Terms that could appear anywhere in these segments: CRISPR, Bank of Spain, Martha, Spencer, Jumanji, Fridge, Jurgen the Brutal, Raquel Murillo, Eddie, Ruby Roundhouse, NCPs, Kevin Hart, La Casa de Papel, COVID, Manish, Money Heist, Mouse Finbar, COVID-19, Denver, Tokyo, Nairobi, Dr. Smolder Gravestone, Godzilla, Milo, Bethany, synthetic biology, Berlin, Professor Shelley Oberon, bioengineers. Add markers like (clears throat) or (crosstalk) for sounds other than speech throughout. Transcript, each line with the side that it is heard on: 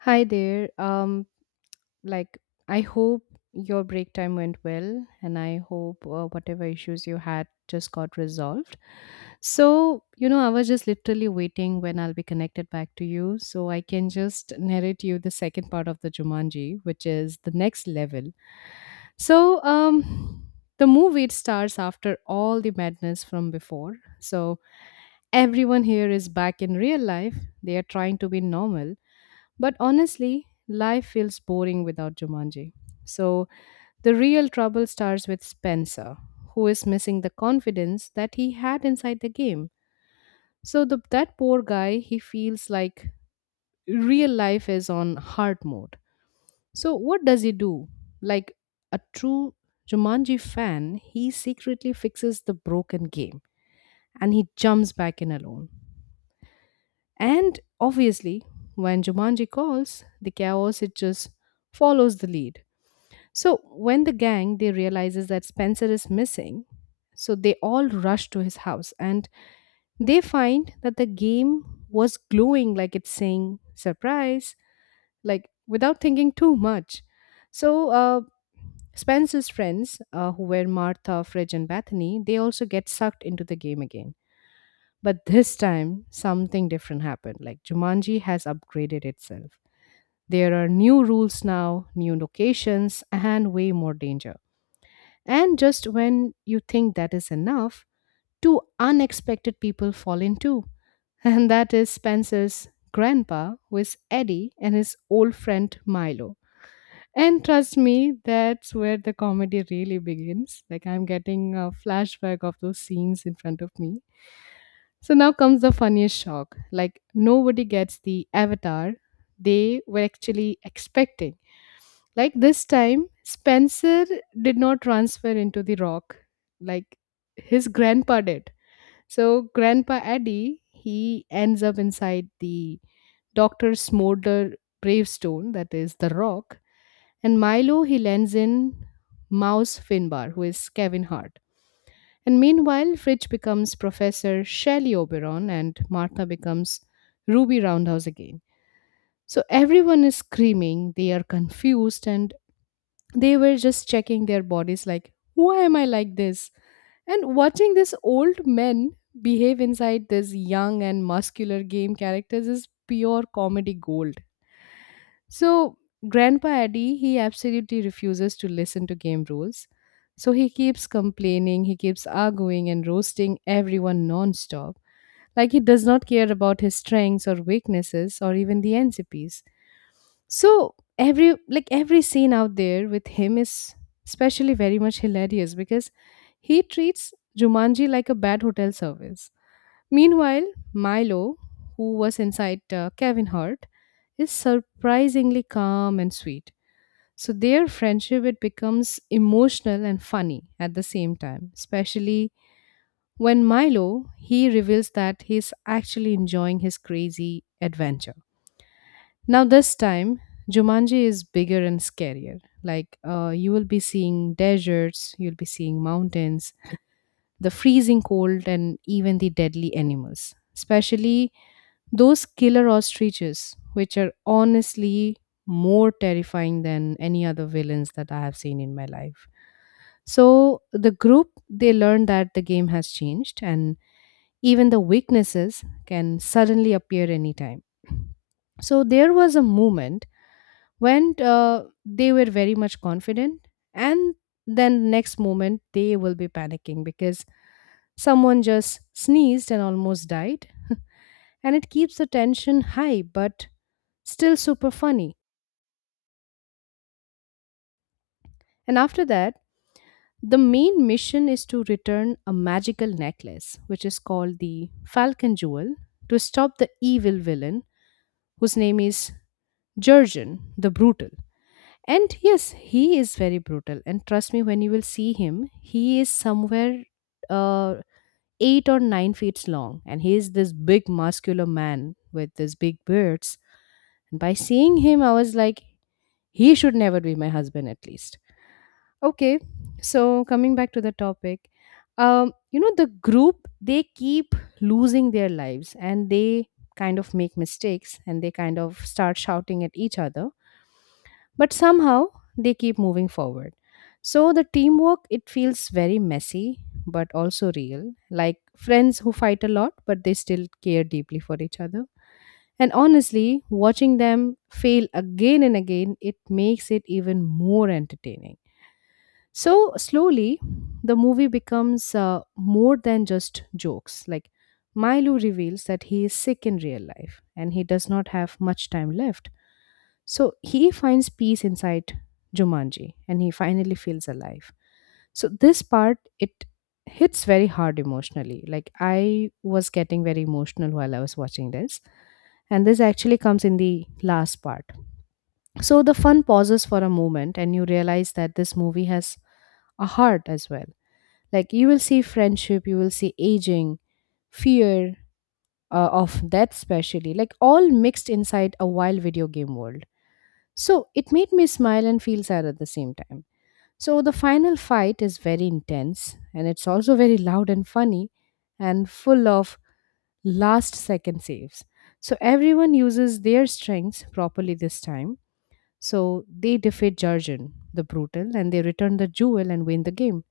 left: Hi there. Like, I hope your break time went well, and I hope whatever issues you had just got resolved. So, you know, I was just literally waiting when I'll be connected back to you so I can just narrate you the second part of the Jumanji, which is the next level. So, um, the movie it starts after all the madness from before. So, everyone here is back in real life. They are trying to be normal but honestly, life feels boring without Jumanji. So the real trouble starts with Spencer, who is missing the confidence that he had inside the game. So that poor guy, he feels like real life is on hard mode. So what does he do? Like a true Jumanji fan, he secretly fixes the broken game and he jumps back in alone. And obviously, when Jumanji calls, the chaos it just follows the lead. So when the gang they realizes that Spencer is missing, so they all rush to his house and they find that the game was glowing like it's saying surprise, like without thinking too much. So uh, Spencer's friends, who were Martha, Fridge, and Bethany, they also get sucked into the game again. But this time, something different happened. Like Jumanji has upgraded itself. There are new rules now, new locations, and way more danger. And just when you think that is enough, two unexpected people fall in too. (laughs) And that is Spencer's grandpa, who is Eddie, and his old friend Milo. And trust me, that's where the comedy really begins. Like, I'm getting a flashback of those scenes in front of me. So now comes the funniest shock. Like, nobody gets the avatar they were actually expecting. Like this time, Spencer did not transfer into the rock like his grandpa did. So, Grandpa Eddie, he ends up inside the Dr. Smolder gravestone, that is the rock, and Milo, he lands in Mouse Finbar, who is Kevin Hart. And meanwhile, Fridge becomes Professor Shelley Oberon and Martha becomes Ruby Roundhouse again. So everyone is screaming, they are confused, and they were just checking their bodies, like, why am I like this? And watching this old men behave inside this young and muscular game characters is pure comedy gold. So, Grandpa Eddie, he absolutely refuses to listen to game rules. So, he keeps complaining, he keeps arguing and roasting everyone non stop. Like, he does not care about his strengths or weaknesses or even the NCPs. So every like every scene out there with him is especially very much hilarious because he treats Jumanji like a bad hotel service. Meanwhile, Milo, who was inside Kevin Hart, is surprisingly calm and sweet. So their friendship it becomes emotional and funny at the same time, especially when Milo he reveals that he's actually enjoying his crazy adventure. Now, this time, Jumanji is bigger and scarier. Like, you will be seeing deserts, you'll be seeing mountains, the freezing cold, and even the deadly animals, especially those killer ostriches, which are honestly more terrifying than any other villains that I have seen in my life. So, the group they learn that the game has changed, and even the weaknesses can suddenly appear anytime. So there was a moment went they were very much confident and then next moment they will be panicking because someone just sneezed and almost died. (laughs) And it keeps the tension high but still super funny. And after that, the main mission is to return a magical necklace which is called the falcon jewel to stop the evil villain whose name is Jurgen the Brutal. And yes, he is very brutal. And trust me, when you will see him, he is somewhere uh, 8 or 9 feet long. And he is this big, muscular man with these big beards. And by seeing him, I was like, he should never be my husband, at least. Okay, so coming back to the topic, you know, the group, they keep losing their lives and they kind of make mistakes and they kind of start shouting at each other but somehow they keep moving forward. So the teamwork it feels very messy but also real, like friends who fight a lot but they still care deeply for each other. And honestly watching them fail again and again it makes it even more entertaining. So slowly the movie becomes more than just jokes. Like Milo reveals that he is sick in real life and he does not have much time left, so he finds peace inside Jumanji and he finally feels alive. So this part it hits very hard emotionally. Like I was getting very emotional while I was watching this. And this actually comes in the last part. So the fun pauses for a moment and you realize that this movie has a heart as well. Like you will see friendship, you will see aging, fear of death, especially, like all mixed inside a wild video game world. So it made me smile and feel sad at the same time. So the final fight is very intense and it's also very loud and funny and full of last second saves. So everyone uses their strengths properly this time. So they defeat Jarjan, the brutal, and they return the jewel and win the game.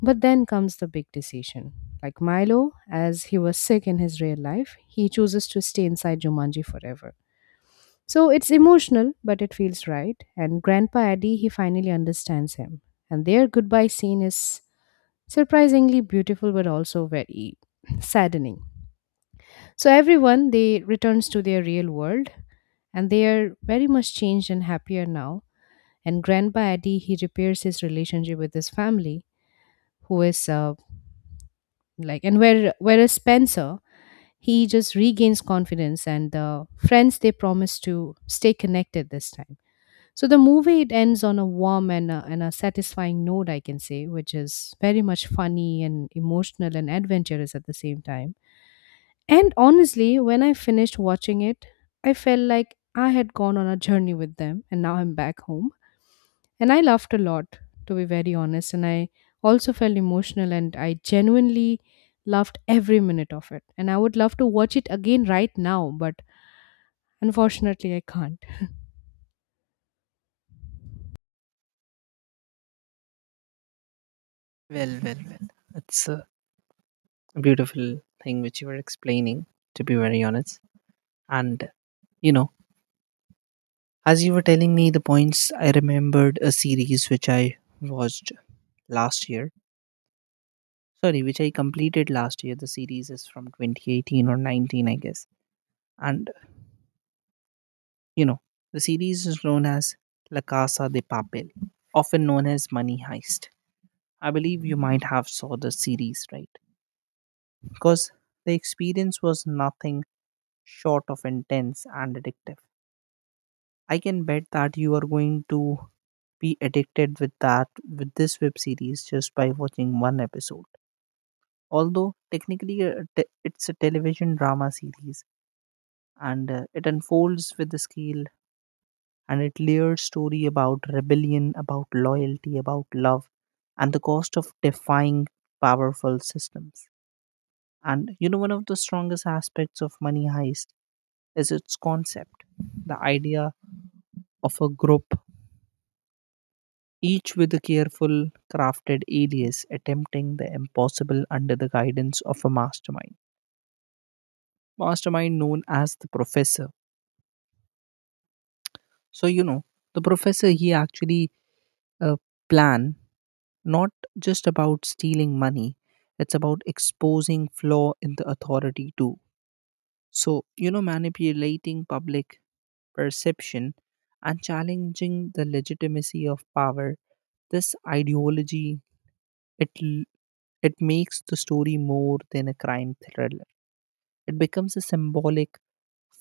left: But then comes the big decision. Like Milo, as he was sick in his real life, he chooses to stay inside Jumanji forever. So it's emotional, but it feels right. And Grandpa Eddie, he finally understands him. And their goodbye scene is surprisingly beautiful, but also very (laughs) (clears throat) saddening. So everyone, they returns to their real world and they are very much changed and happier now. And Grandpa Eddie, he repairs his relationship with his family, who is like, and where whereas Spencer, he just regains confidence and the friends they promise to stay connected this time. So the movie it ends on a warm and a satisfying note, I can say, which is very much funny and emotional and adventurous at the same time. And honestly, when I finished watching it, I felt like I had gone on a journey with them and now I'm back home. And I laughed a lot, to be very honest. And I also felt emotional and I genuinely loved every minute of it. And I would love to watch it again right now, but unfortunately, I can't.
right: Well, well, well. It's a beautiful thing which you were explaining, to be very honest. And, you know, as you were telling me the points, I remembered a series which I watched last year. Sorry, which I completed last year. The series is from 2018 or 19, I guess. And, you know, the series is known as La Casa de Papel, often known as Money Heist. I believe you might have saw the series, right? Because the experience was nothing short of intense and addictive. I can bet that you are going to be addicted with that with this web series just by watching one episode. Although technically it's a television drama series, and it unfolds with the scale and it layered story about rebellion, about loyalty, about love, and the cost of defying powerful systems. And one of the strongest aspects of Money Heist is its concept, the idea of a group, each with a careful crafted alias attempting the impossible under the guidance of a mastermind known as the professor. So the professor, he actually uh, plan, not just about stealing money, it's about exposing flaw in the authority too. So manipulating public perception and challenging the legitimacy of power, this ideology, it It makes the story more than a crime thriller. It becomes a symbolic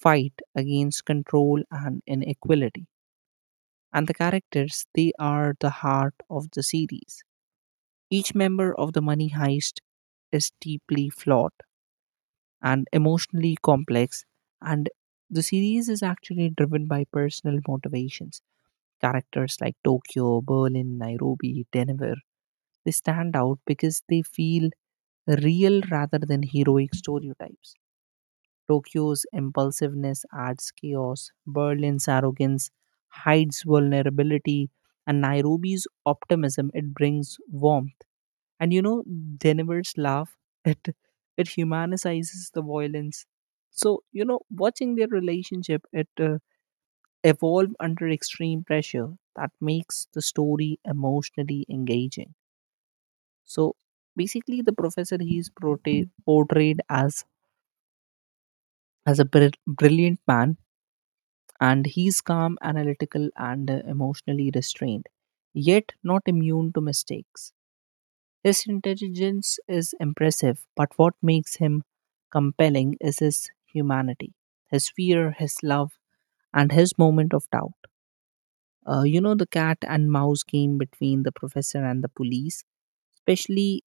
right: fight against control and inequality. And the characters, they are the heart of the series. Each member of the money heist is deeply flawed and emotionally complex, and the series is actually driven by personal motivations. Characters like Tokyo, Berlin, Nairobi, Denver, they stand out because they feel real rather than heroic stereotypes. Tokyo's impulsiveness adds chaos, Berlin's arrogance hides vulnerability, and Nairobi's optimism, it brings warmth. And Denver's laugh (laughs) it it humanizes the violence. So watching their relationship, it evolve under extreme pressure, that makes the story emotionally engaging. So basically, the professor, he's portrayed as a brilliant man, and he's calm, analytical, and emotionally restrained, yet not immune to mistakes. His intelligence is impressive, but what makes him compelling is his humanity, his fear, his love, and his moment of doubt. The cat and mouse game between the professor and the police, especially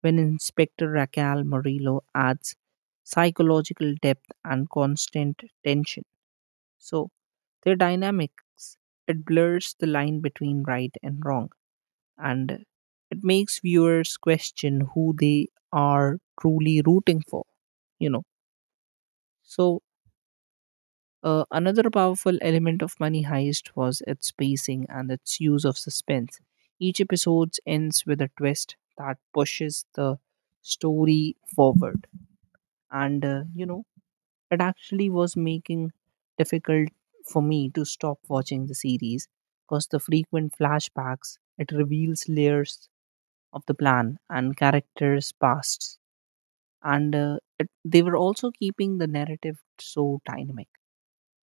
right: when Inspector Raquel Murillo adds psychological depth and constant tension. So their dynamics, it blurs the line between right and wrong, and it makes viewers question who they are truly rooting for, you know. So another powerful element of Money Heist was its pacing and its use of suspense. Each episode ends with a twist that pushes the story forward, and it actually was making difficult for me to stop watching the series, because the frequent flashbacks, it reveals layers of the plan and characters' pasts, and they were also keeping the narrative so dynamic.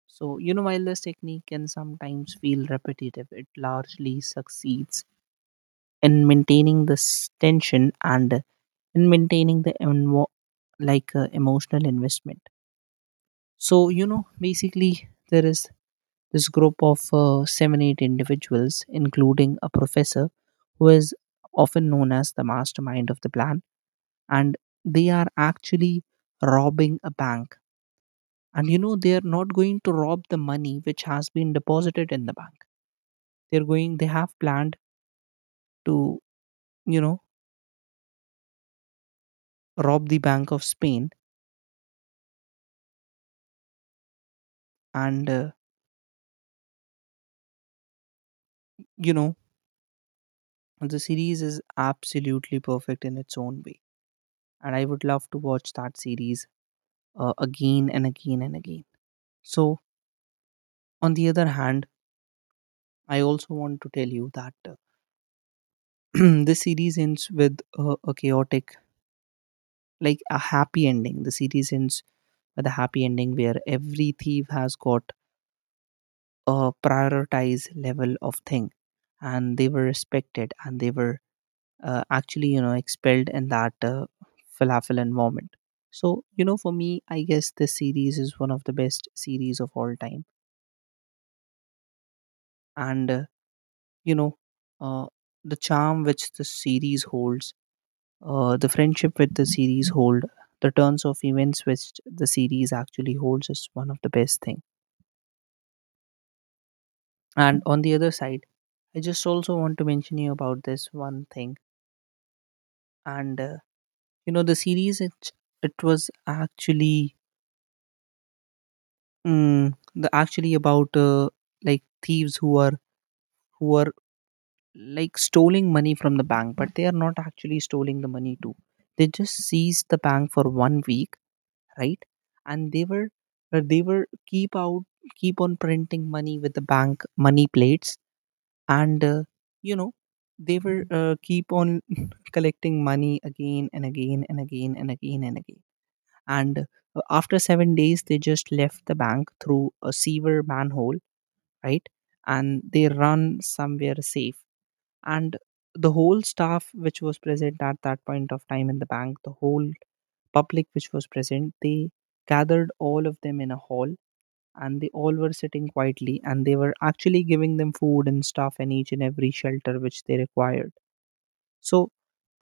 right: So while this technique can sometimes feel repetitive, it largely succeeds in maintaining this tension and in maintaining the emotional investment. So basically, there is this group of seven, eight individuals, including a professor who is often known as the mastermind of the plan, and they are actually robbing a bank. And they are not going to rob the money which has been deposited in the bank. They're going, they have planned to, you know, rob the Bank of Spain. And, uh, you know, the series is absolutely perfect in its own way. And I would love to watch that series again and again and again. So, on the other hand, I also want to tell you that (clears throat) this series ends with a chaotic, like a happy ending. The series ends with a happy ending where every thief has got a prioritized level of thing, and they were respected, and they were actually, expelled in that falafel environment. So, for me, I guess this series is one of the best series of all time, and you know, uh, the charm which the series holds. The friendship with the series hold, the turns of events which the series actually holds, is one of the best thing. And on the other side, I just also want to mention you about this one thing. And the series, it was actually, the actually about like thieves who are like stealing money from the bank, but they are not actually stealing the money too. They just seize the bank for one week, right? And they were keep on printing money with the bank money plates, and you know they were keep on (laughs) collecting money again and again and again and again and again. And after 7 days, they just left the bank through a sewer manhole, right? And they run somewhere safe, and the whole staff which was present at that point of time in the bank, the whole public which was present, they gathered all of them in a hall, and they all were sitting quietly, and they were actually giving them food and stuff and each and every shelter which they required. So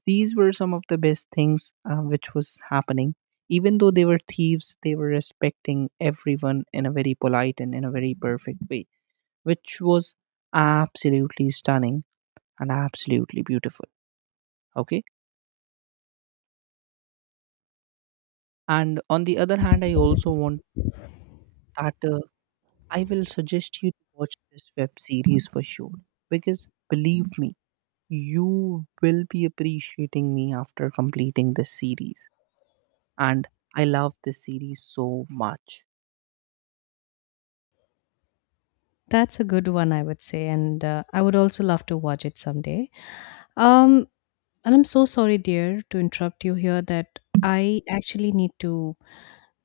right: these were some of the best things which was happening. Even though they were thieves, they were respecting everyone in a very polite and in a very perfect way, which was absolutely stunning and absolutely beautiful. Okay. And on the other hand, I also want that I will suggest you to watch this web series for sure, because believe me, you will be appreciating me after completing this series. And I love this series so much.
left: That's a good one, I would say, and I would also love to watch it someday. Um, and I'm so sorry, dear, to interrupt you here. That I actually need to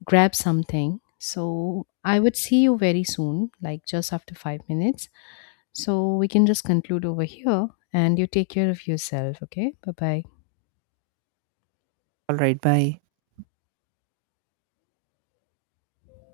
left: grab something, so I would see you very soon, like just after 5 minutes. So we can just conclude over here, and you take care of yourself. Okay, bye bye.
right: All right, bye.